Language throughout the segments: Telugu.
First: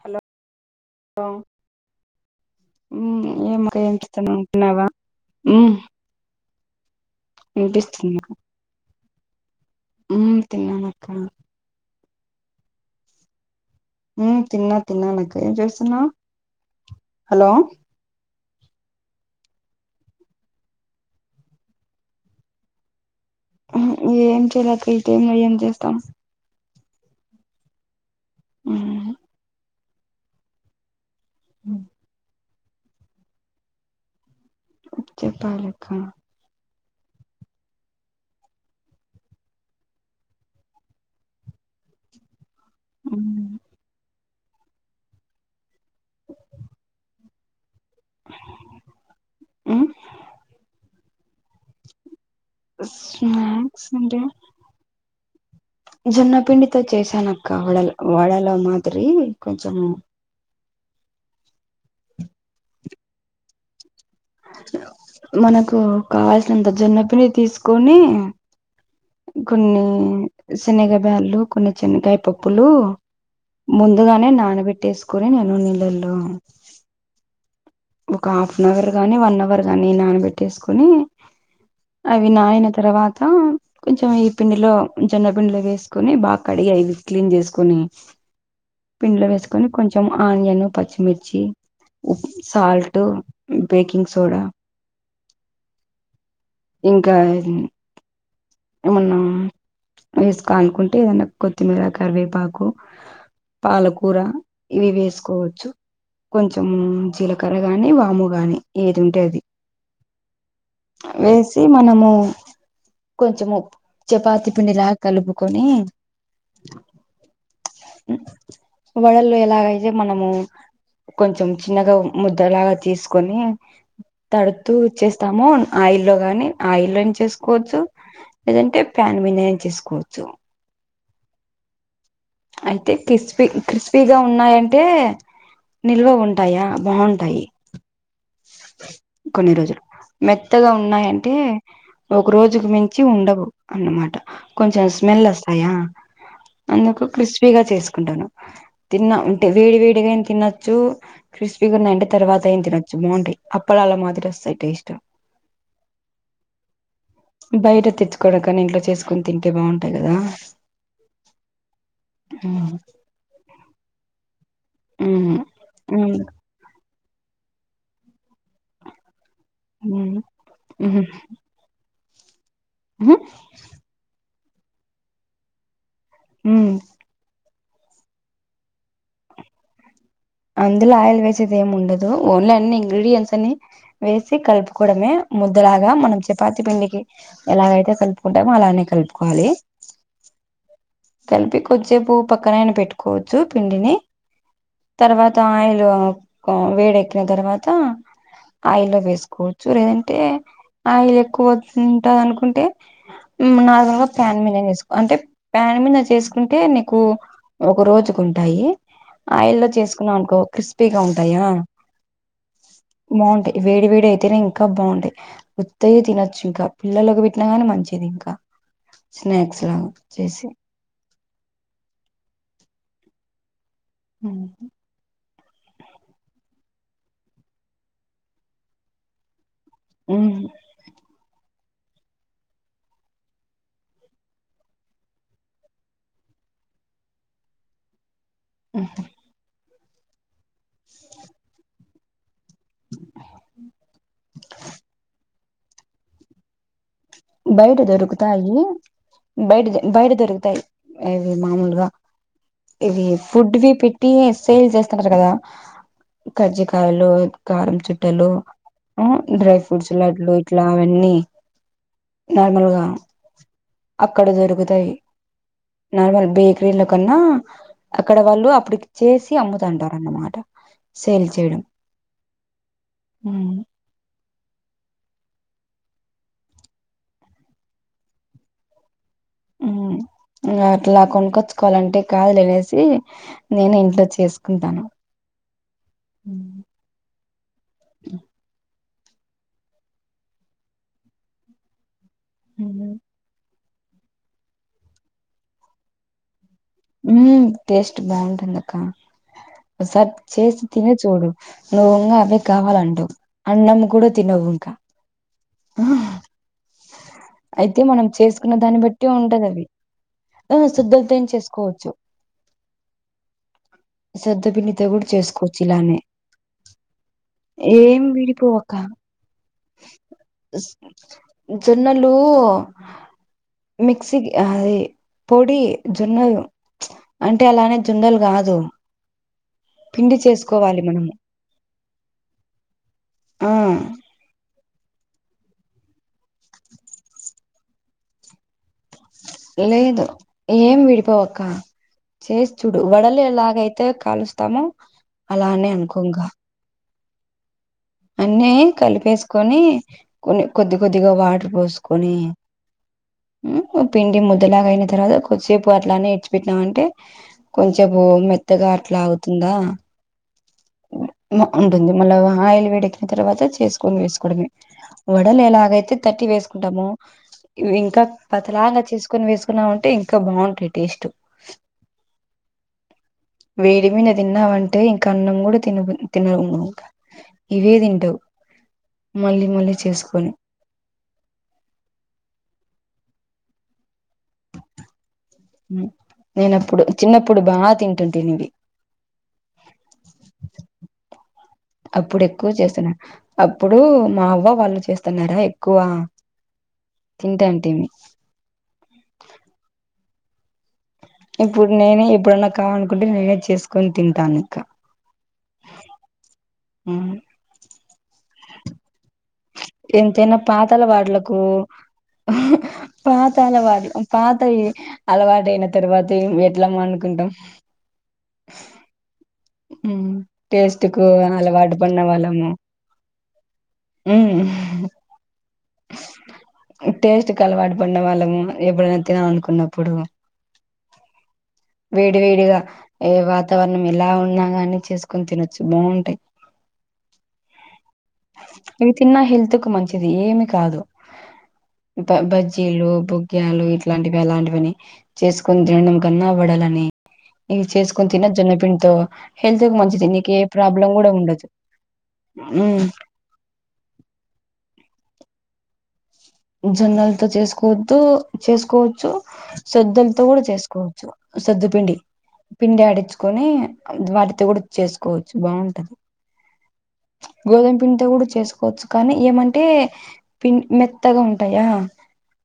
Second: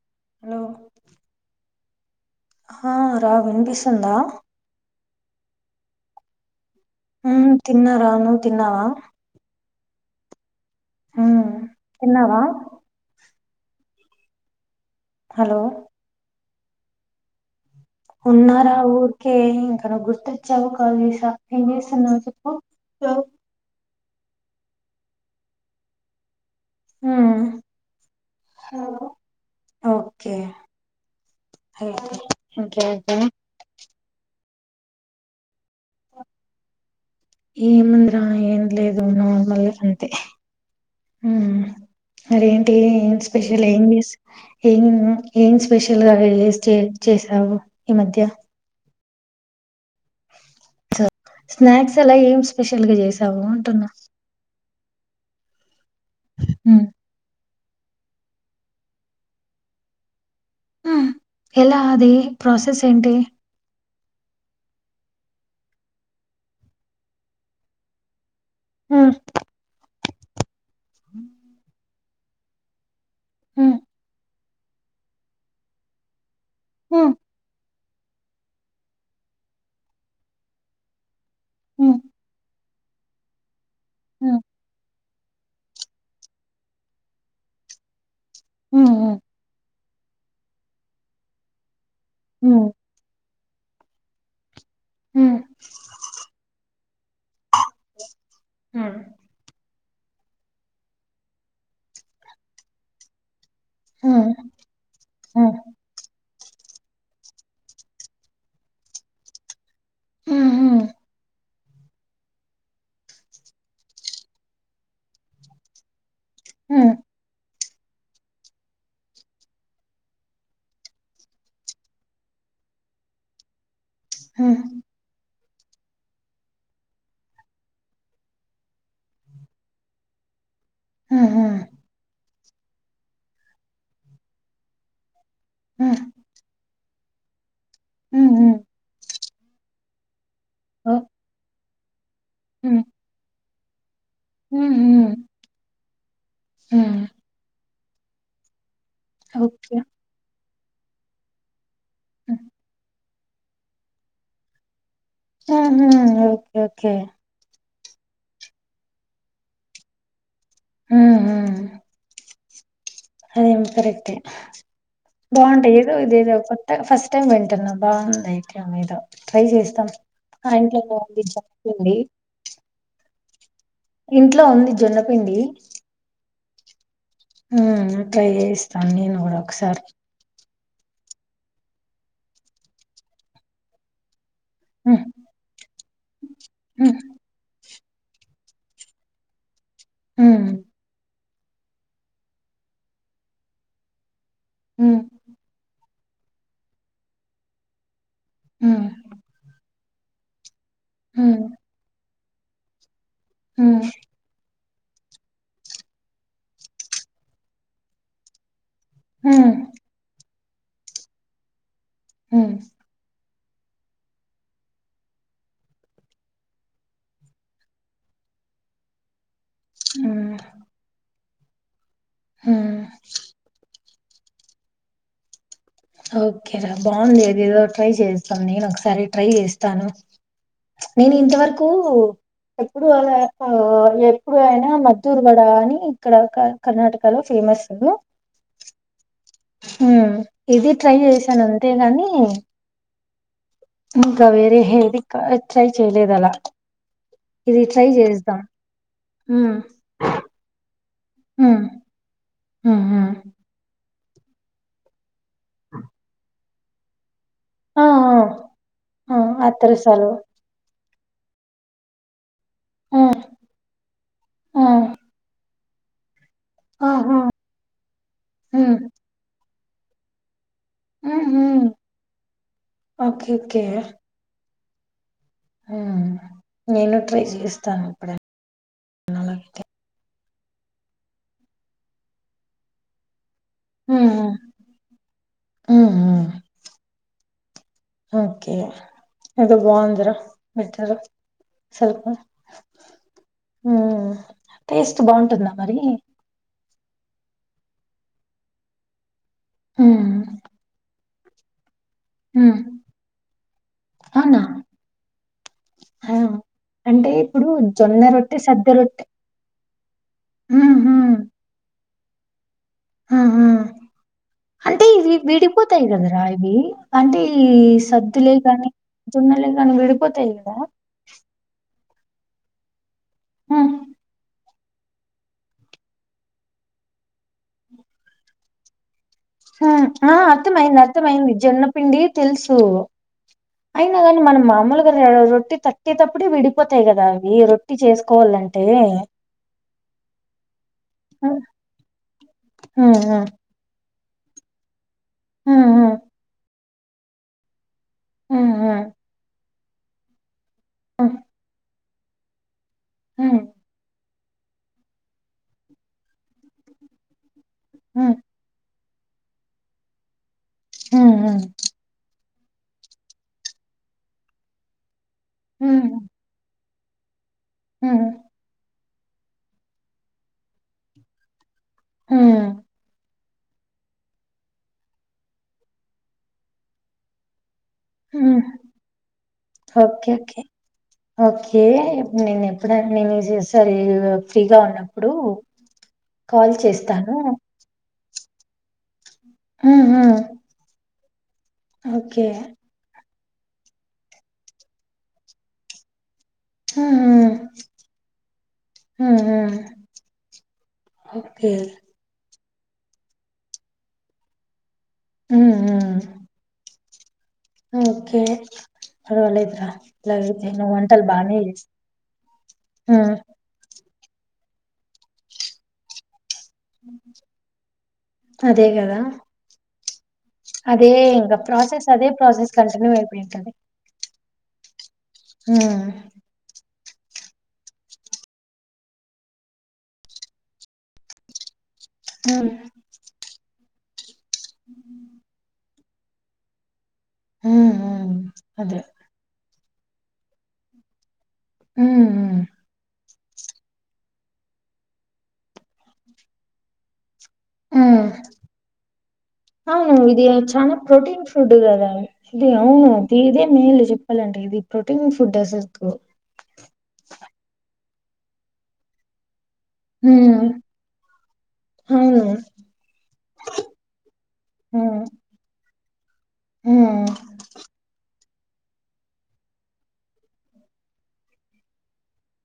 హలో ఆ రా వినిపిస్తుందా ఆమ్ హ తిన్నారను తిన్నావా అ తిన్నమక్క ఎన్నావా ఉ తిన్న తిన్ననకు హలో వసన్నా హలో ఉన్నారా ఊరికే ఇంకా గుర్తుచ్చావు కాదుం చేస్తున్నా చెప్పు ఏం చేయలేక టై ఏం చేస్తాం హ హ ఉమ్ ఓకే హ ఓకే ఓకే చెప్పాలాలక్క ఏమంద్రా ఏం లేదు నార్మల్ అంతే అరేం స్పెషల్ ఉమ్ ఏం చేస్ ఏం ఏం స్పెషల్ గా చేసావు ఈ మధ్య స్నాక్స్ అలా ఏం స్పెషల్గా చేసావు అంటున్నా స్నాక్స్ జొన్నపిిండితో మ్మ్ చేశాను కావడ వాడలో మాది కొంచం ఆ ఎలా అది ప్రాసెస్ ఏంటి మనకు కావాల్సినంత జొన్నపిని తీసుకొని హ్మ్. గుున్ని శనగయ బ్యాలు కొన్ని చినకాయ పప్పులు హ్మ్. ముందుగానే నాన పెట్టేసుకుొని నేను నీళ్ళల్లో హ్మ్. ఒక హాఫ్ అన్ అవర్ గాని వన్ అవర్ గాని నానబెట్టేసుకొని హ్మ్. అవి నాయిన తర్వాత కొంచెం ఈ హ్మ్. పిండిలో జన్నపిిండిలో వేసుకొని బాగా కడిగి అ క్లీన్ చేసుకొని హ్మ్. పిండ్లో వేసుకొని కొంచెం ఆన్యన్ పచ్చిమిిర్చి ఉప్పు హ్మ్. సాల్ట్ బేకింగ్ సోడా హ ఇంకా హ్మ్. ఏమన్నా వేసుకోాలనుకుంటే ఏదన్నా కొత్తిమీర కరివేపాకు పాలకూర హ్మ్. ఇవి హ్మ్. వేసుకోవచ్చు కొంచెం జీలక మక్కర గాని వాము గాని ఏది ఉంటేది హుహు. వేసి మనము కొంచము చపాతి పిండిలా కలుపుకొని ఆ వడల్లో ఎలాగైతే మనము కొంచెం చిన్నగా ముద్దలాగా తీసుకొని హ్మ్. తడుతూ ఇచ్చేస్తాము ఆయిల్లో గాని ఆయిల్లోని చేసుకోవచ్చు లేదంటే ప్యాన్ విని చేసుకోవచ్చు హుహు. అయితే క్రిస్పీ క్రిస్పీగా ఉన్నాయంటే నిల్వ ఉంటాయా బాగుంటాయి హ్మ్మ్ కొన్ని రోజులు మెత్తగా ఉన్నాయంటే ఒక రోజుకు హ్మ్. మించి ఉండవు అన్నమాట కొంచెం స్మెల్ వస్తాయా హాహా ఫ్రీ గా చేసుకుంటాను తిన్న ఉంటే ఓకే. వేడి వేడిగానా తిన్న చు క్రిస్పీగా ఉన్నాయాంటే హ్మ్. తర్వాత ఏం తినొచ్చు బాగుంటాయి అప్పడాల మాదిరి వస్తాయి టేస్ట్ ఆ ఒకే ఒకే బయట తెచ్చుకోవడానీ కంటే ఇంట్లో చేసుకుని తింటే బాగుంటాయి కదా హు ఆ హు కరెక్టే బాగుంటాయి ఏదో మ్మ్ ఇదేదో కొత్త ఫస్ట్ వింటన్నా బాగుందియి ముఖ్య మీద ట్రై చేస్తాం మ్మ్ ఆ ఇంట్లో బాగుంది హ ఇంట్లో ఉంది జొన్నపిండి ఊ ఊ ట్రై చేస్తా నేను కూడా ఒకసారి అందులో ఆయిల్ వేసేది ఏమి ఉండదు ఓన్లీ అన్ని ఇంగ్రీడియంట్స్ అని వే సి ఉమ్ కలుపుకోవడమే ముద్దులాగా మనం చపాతి ఉమ్ పిండికి ఎలాగైతే కలుపుకుంటాం అలానే కలుపుకోవాలి హు కలిపి కొద్దిసేపు పక్కనైనా పెట్టుకోవచ్చు పిండిని ఉమ్ తర్వాత ఆయలు హు వేడెక్కిన తర్వాత అయిలో వేస్కోచూ రే అ ఆయిల్ ఉమ్ ఎక్కువవవుతుంటంది అనుకున్ అంటే ఉమ్ నార్మల్ గా ప్యాన్ మీ అంటే ప్యాన్ మీద చేసుకుంటే నీకు ఒక రోజుకు ఉంటాయి ఉమ్ ఆయిల్ల్లో చేసుకున్నాం అనుకో క్రిస్పీగా ఉంటాయా ఊ బాగుంటయ్ వేడి వేడి అయితేనే ఇంకా బాగుంటయ్, వుత్తయే తినొచ్చు ఇంకా పిల్లలకి పెట్టినా గాని మంచిది ఇంకా, స్నాక్స్ లా చేసే హా [inaudible] ఓకే రా బాగుంది అదేదో ట్రై చేస్తాం నేను ఒకసారి ట్రై చేస్ స్తాను నేను ఇంతవర కు ఎప్పుడు అలా ఎప్పుడు అయినా మద్దూరు మేడవ అని ఇక్కడ కర్ణాటక లో ఫేమస్ ఆహా హ ఇది ట్రై చేశాను అంతేగాని ఇంకా వేరే హెవికా ట్రై చేయలేదలా బయట దొరుకుతాయి, ఉమ్ బయట బయట దొరుకుతాయి ఇవి ఉమ్ మామూలుగా ఉమ్ ఇవి ఉమ్ ఫుడ్వి పి టీ సేల్ చేస్తుంటరు కదా కర్జికాయలు కారం ఆ చుట్టలు, ఆ ఆ డ్రై ఫ్రూట్స్ అత్రసాలు లడ్లు ఇట్లా వన్ని నార్మల్గా, ఆ అక్కడ ఆ దొరుకుతాయి నార్మల్ బేకరీల ఆహా కన్నా అక్కడ వాళ్ళు అప్పటికి చేసి అమ్ముత్ అంటారన్నమాట ఊు ఉ ఉమ్ ఓకేకే ఉమ్ నేను ట్రై చేస్తాను ఇప్పుడే నేనంతే ఉమ్ ఇంగ అట్లా కొనుక్కొచ్చుకోవాలంటే కాదులనేసి నేను ఇంట్లో ఉమ్ చేసుకుంటాను ఉమ్ ఉమ్ అద బాగుందిరా [unintelligible] [unintelligible] అవునా ఉ టేస్ట్ బాగుంటుందా మరి ఉ టేస్ట్ బాగుంటుంది అక్క ఉమ్ సార్ చేసి తినే చూడు నువ్వున్న అవే ఉమ్ కావాలంటవు, అన్నం కూడా అవునా తినవ్ ఇంకా ఆ అంటే ఇప్పుడు అయితే జొన్న మనం రొట్టె చేసుకున్న సద్ద దాన్ని రొట్టె బట్టి ఉంటది అది ఆ శుద్ధతోం చేసుకోవచ్చు ఆ ఆ శుద్ధ పిండితో అంటే కూడా ఇవి చేసుకోవచ్చు విడిపోతాయి ఇలానే కదరా ఇవి, అంటే ఈ ఏం సద్దులే కాని విడిపోవక్క జొన్నలే కా నం విడీపోతాయి కదా జొన్నలు హ్మ్ మిక్సకి అది పొడి జొన్నలు అంటే అలానే జొన్నలు కాదు ఆ పిండి అర్థమయింది చేసుకోవాలి మనము అర్థమైంది జొన్నపిిండి తెలుసు ఆ అయినా కాని మన మామూలు రొట్టి తట్టేటప్పుడుే విడిపోతాయి కదా అవి రొట్టి చేసుకోవాలంటే లేదు ఏం విడిపోవక హ్మ్ చేసి చూడు హ్మ్ వడలేలాగైతే కాలుస్తాము హ్మ్ అలానే హ్మ్ అనుకోంగ అన్నీ హ్మ్ హ్మ్ కలిపేసుకొని కొన్ని కొద్ది కొద్దిగా వాటర్ పోసుకొని హ పిండి ముద్దలాగా అయిన తర్వాత కొద్దిసేపు అట్లానే ఇడ్చి పెట్టాం అంటే కొంచెం భో హ్మ్ మెత్తగా అట్లా అవుతుందా హ్మ్ హ్మ్ ఉంటంది మల ఆయ క్కిన తర్వాత చేసుకొని వేసుకోడమ వడల్ ఎలా హ్మ్ ఆగైతే తట్టీ వేసు ంటము ఇంకా హ్మ్ పతలాగా వచ్చే సుకొని వేసుకున్నామంటే ఇంకా బాగుంటాయి టేస్ట్ ఆ వేడిమన తిన్నా వంట ఇంక అన్నం కూడా కూడా తి తిిన మళ్ళీ చేసుకొని ఓకేకే ఓకే నేను ఎప్పుడను సరే ఫ్రీగా ఉన్నాం నేనప్పుడు చిన్నప్పుడు బా తింటా ంటవి ఆ అప్పుడు ఎక్కువ చేస్తున్నారు అప్పుడు మా అవ్వ వాళ్ళు చేస్తున్నారా ఎక్కువ హ్మ్ హ్మ్ తింటాంటిేమి హ్మ్ హ్మ్ ఓకే ఇప్పుడు నేను ఇప్పుడున్న కావనుకుంటే నేనే చేసుకొని తింటాను ఇంక ఆ హ ఓకే పర్వాలేదురా ఎంతైనా ఇలాగైతే నువ్వు పాతాల వంటలు బానే వాడలకు చేస్ హ్మ్ పాతాల వాడల పాత అలవాటు అయిైన తరువాత అదే కదా ఉ అదే ఇం పసెస్ అదే పసెస్ కంటిన్యూ అయిపోంటది ఉ ఆ టేస్ట్ క అలవాటు పడ్న వాళ్ళము ఎప్పుడైనా తినాల అనుకున్నప్పుడు వేడి హ్మ్ వేడిగా ఏ వాతావరణం ఎలా ఉన్నా ఇవన్నీ చేసుకొని తినొచ్చు బాగుంటాయి హ్మ్ హ్మ్ అదే ఇవి తన్నా హెల్తు మంచిది ఏమి కాదు హ్మ్ బ హ్మ్ బజ్జీలు బు యాలు ఇలాంటివి అలాంటివని చేసుకొని తినడం కన్నా పడాల అని ఆ హెల్త్ కు అవును మంచిది ఇది నీకు ఏ చాలా ప్రాబ్లం కూడా ప్రోటీన్ ఉండదు ఫుడ్ కదా ఇది ఉమ్ అవును ఇ ఇదే మేల్లు చెప్పాలంటే ఇది ప్రోటీన్ ఫుడ్ అసలు కు జొన్నలుతో చేసుకోవద్దు చేసుకోవచ్చు సొద్దులతో కూడా హ్మ్ చేసుకోవచ్చు సొద్దు పిండి అవును పిండి ఆడించుకొని వాటితో కూడా హ్మ్ చేసుకోవచ్చు బాగుంటది హ్మ్ గోధుమ పిండితో కూడా చేసా తెసుకోవచ్చు కానీ ఏమంటే పి మె కొత్తగా ఉంటాయా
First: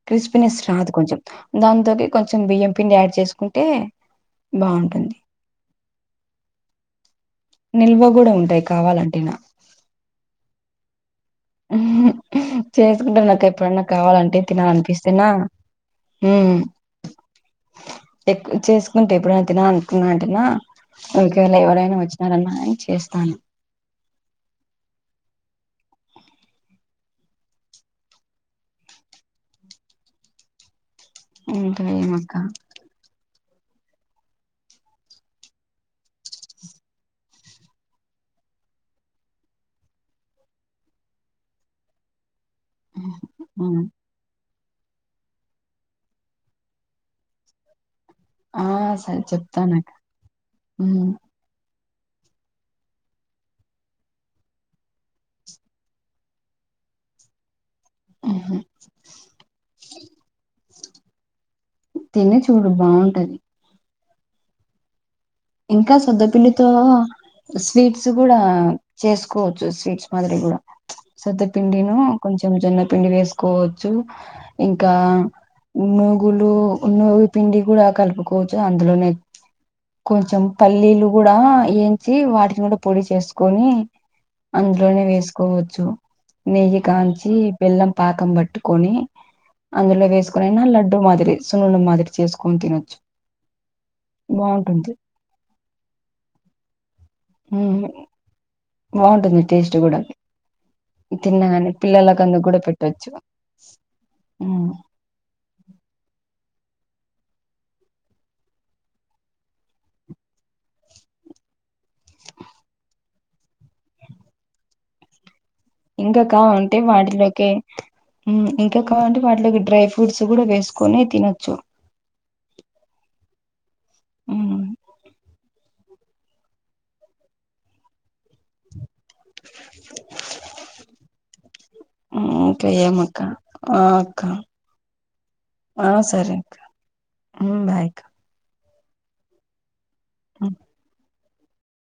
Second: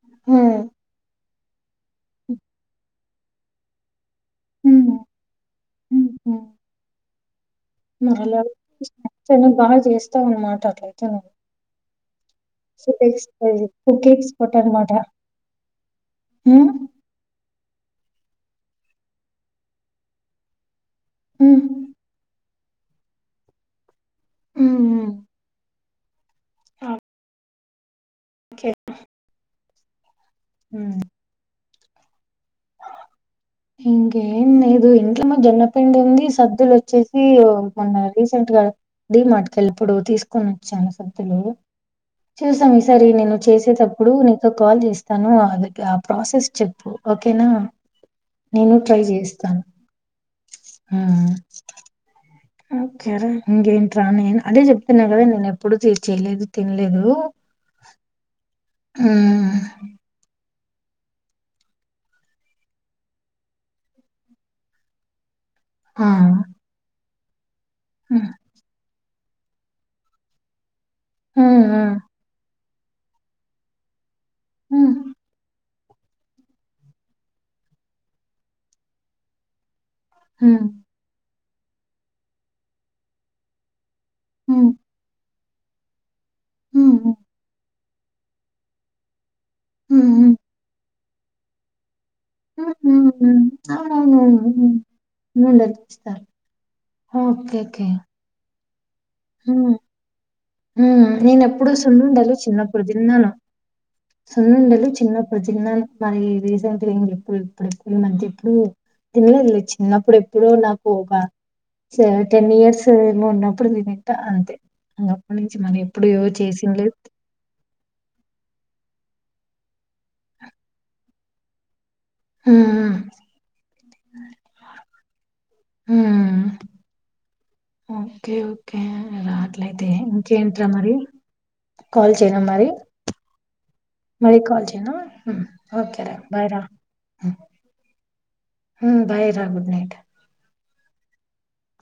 క్రిస్పీనెస్ హ్మ్. రాదు కొంచెం దా అ కొంచె బిఎంపీ నిడ్ చేసుకుంటే హ్మ్. బాగుంటుంది నిల్వ కూడా మలా ఉంటాయి కావాలంటేనా బాగా చేస్తావు అన్నమాట అట్లయితే నేు హ్మ్ చేసుకుంటారు నాకు ఎప్పుడన్నా కుక్ కావాలంటే ఎక్స్‌పర్ట్ తినాల అనమాట. అనిపిస్తేనా హ్మ్. ఎక్కు చేసుకుంటే ఎప్పుడు తిన అనుకున్నా అంటనా ఇకలా హ్మ్. ఎవరైనా వచ్చినారన్న అని చేస్తాను హ్మ్ హ్మ్ అ అ ఓకే హ్మ్ ఉంటవమక్క ఇంకేం లేదు ఇంట్లో మా జొన్నపిండి ఉంది సద్దులు వచ్చేసి మొన్న రీసెంట్ గా డీ-మార్ట్ మట్కెళ్ళప్పుడు తీసుకొని వచ్చాను సద్దులు చూసాం ఈసారి నేను ఉమ్ చేసేటప్పుడు న సో కాల్ చేస్తాను అది ఆ ప్రాసెస్ చెప్పు ఓకే కనా ఆ నేను ట్రై సరే చేస్తాను చెప్తానక్క ఆ ఉమ్ ఓకేరే ఇంకేంట్రా నను అదే చెప్తున్నా కదా నేను ఎప్పుడుూ చేయలేదు తినలేదు ఆ తినే చూడు బాగుంటది ఇంకా ఆ! సొద్దపిల్లితో స్వీట్స్ హ్మ్. కూడా చేసుకోవచ్చు స్వీట్స్ మాదిరి కూడా హ్మ్. హ్మ్. సతపిండిను కొంచం జన్న పిండి వేసుకోవచ్చు ఇంకా హ్మ్. నువ్గులు నువ్ పిండి కూడా కలుపుకోవచ్చు అందులోనే కొంచెం హ్మ్. పల్లీలు కూడా వంచి వాటిని కూడా పొడి చేసుకొని హ్మ్. అందులోనే వేస్ కోవచ్చు న హ్మ్. కాంచిి బెల్లం పాకం పట్టుకని అందులో హ్మ్. వేసుకుని నా లడ్డ మాదిరి సున్నాన్న మాదిరి చేసుకొని తినొచ్చు హ్మ్. బాగుంటుంది ముూండపిస్తారు ఓకే ఉమ్ ఓకే బాగుంటుంది టేస్ట్ కూడా నేను తిన్నగానే ఎప్పుడు పిల్లలకు సున్నండలు అందుకు కూడా చిన్నప్పుడు పెట్టొచ్చు తిన్నాను ఉమ్ సున్నండలు చిన్నప్పుడు తిన్నాను మరి రీసెంట్ ఇ ఎ ఇప్పుడుల్ మంత్ ఎప్పుడుూ తినలేదు చిన్నప్పుడు ఎప్పుడు నాకు ఒక టెన్ ఇయర్స్ ఏమో ఉన్నప్పుడు తింట అంతే అప్పటి నుంచి మళ్ళీ ఎప్పుడు ఇకాకా ఉంటే చేసిండ్లేదు వాటిలోకే ఇంకా కావంటే వాటిలోకి డ్రై ఫ్రూట్స్ కూడా వేసుకుొని తినొచ్చు ఆ ఉమ్ హ ఆ ఓకే ఓకే రా అట్లయితే ఇంకేంట్రా మరి కాల్ ఉమ్ చేయనాం మరి ఇంకా ఏమక్క ఆ అక్క మరి కాల్ చేయనా ఆ ఓకేరా సరే బాయ్ అక్క రా ఉమ్ బాయ్ అక్క బయ రా గుడ్ నైట్ అ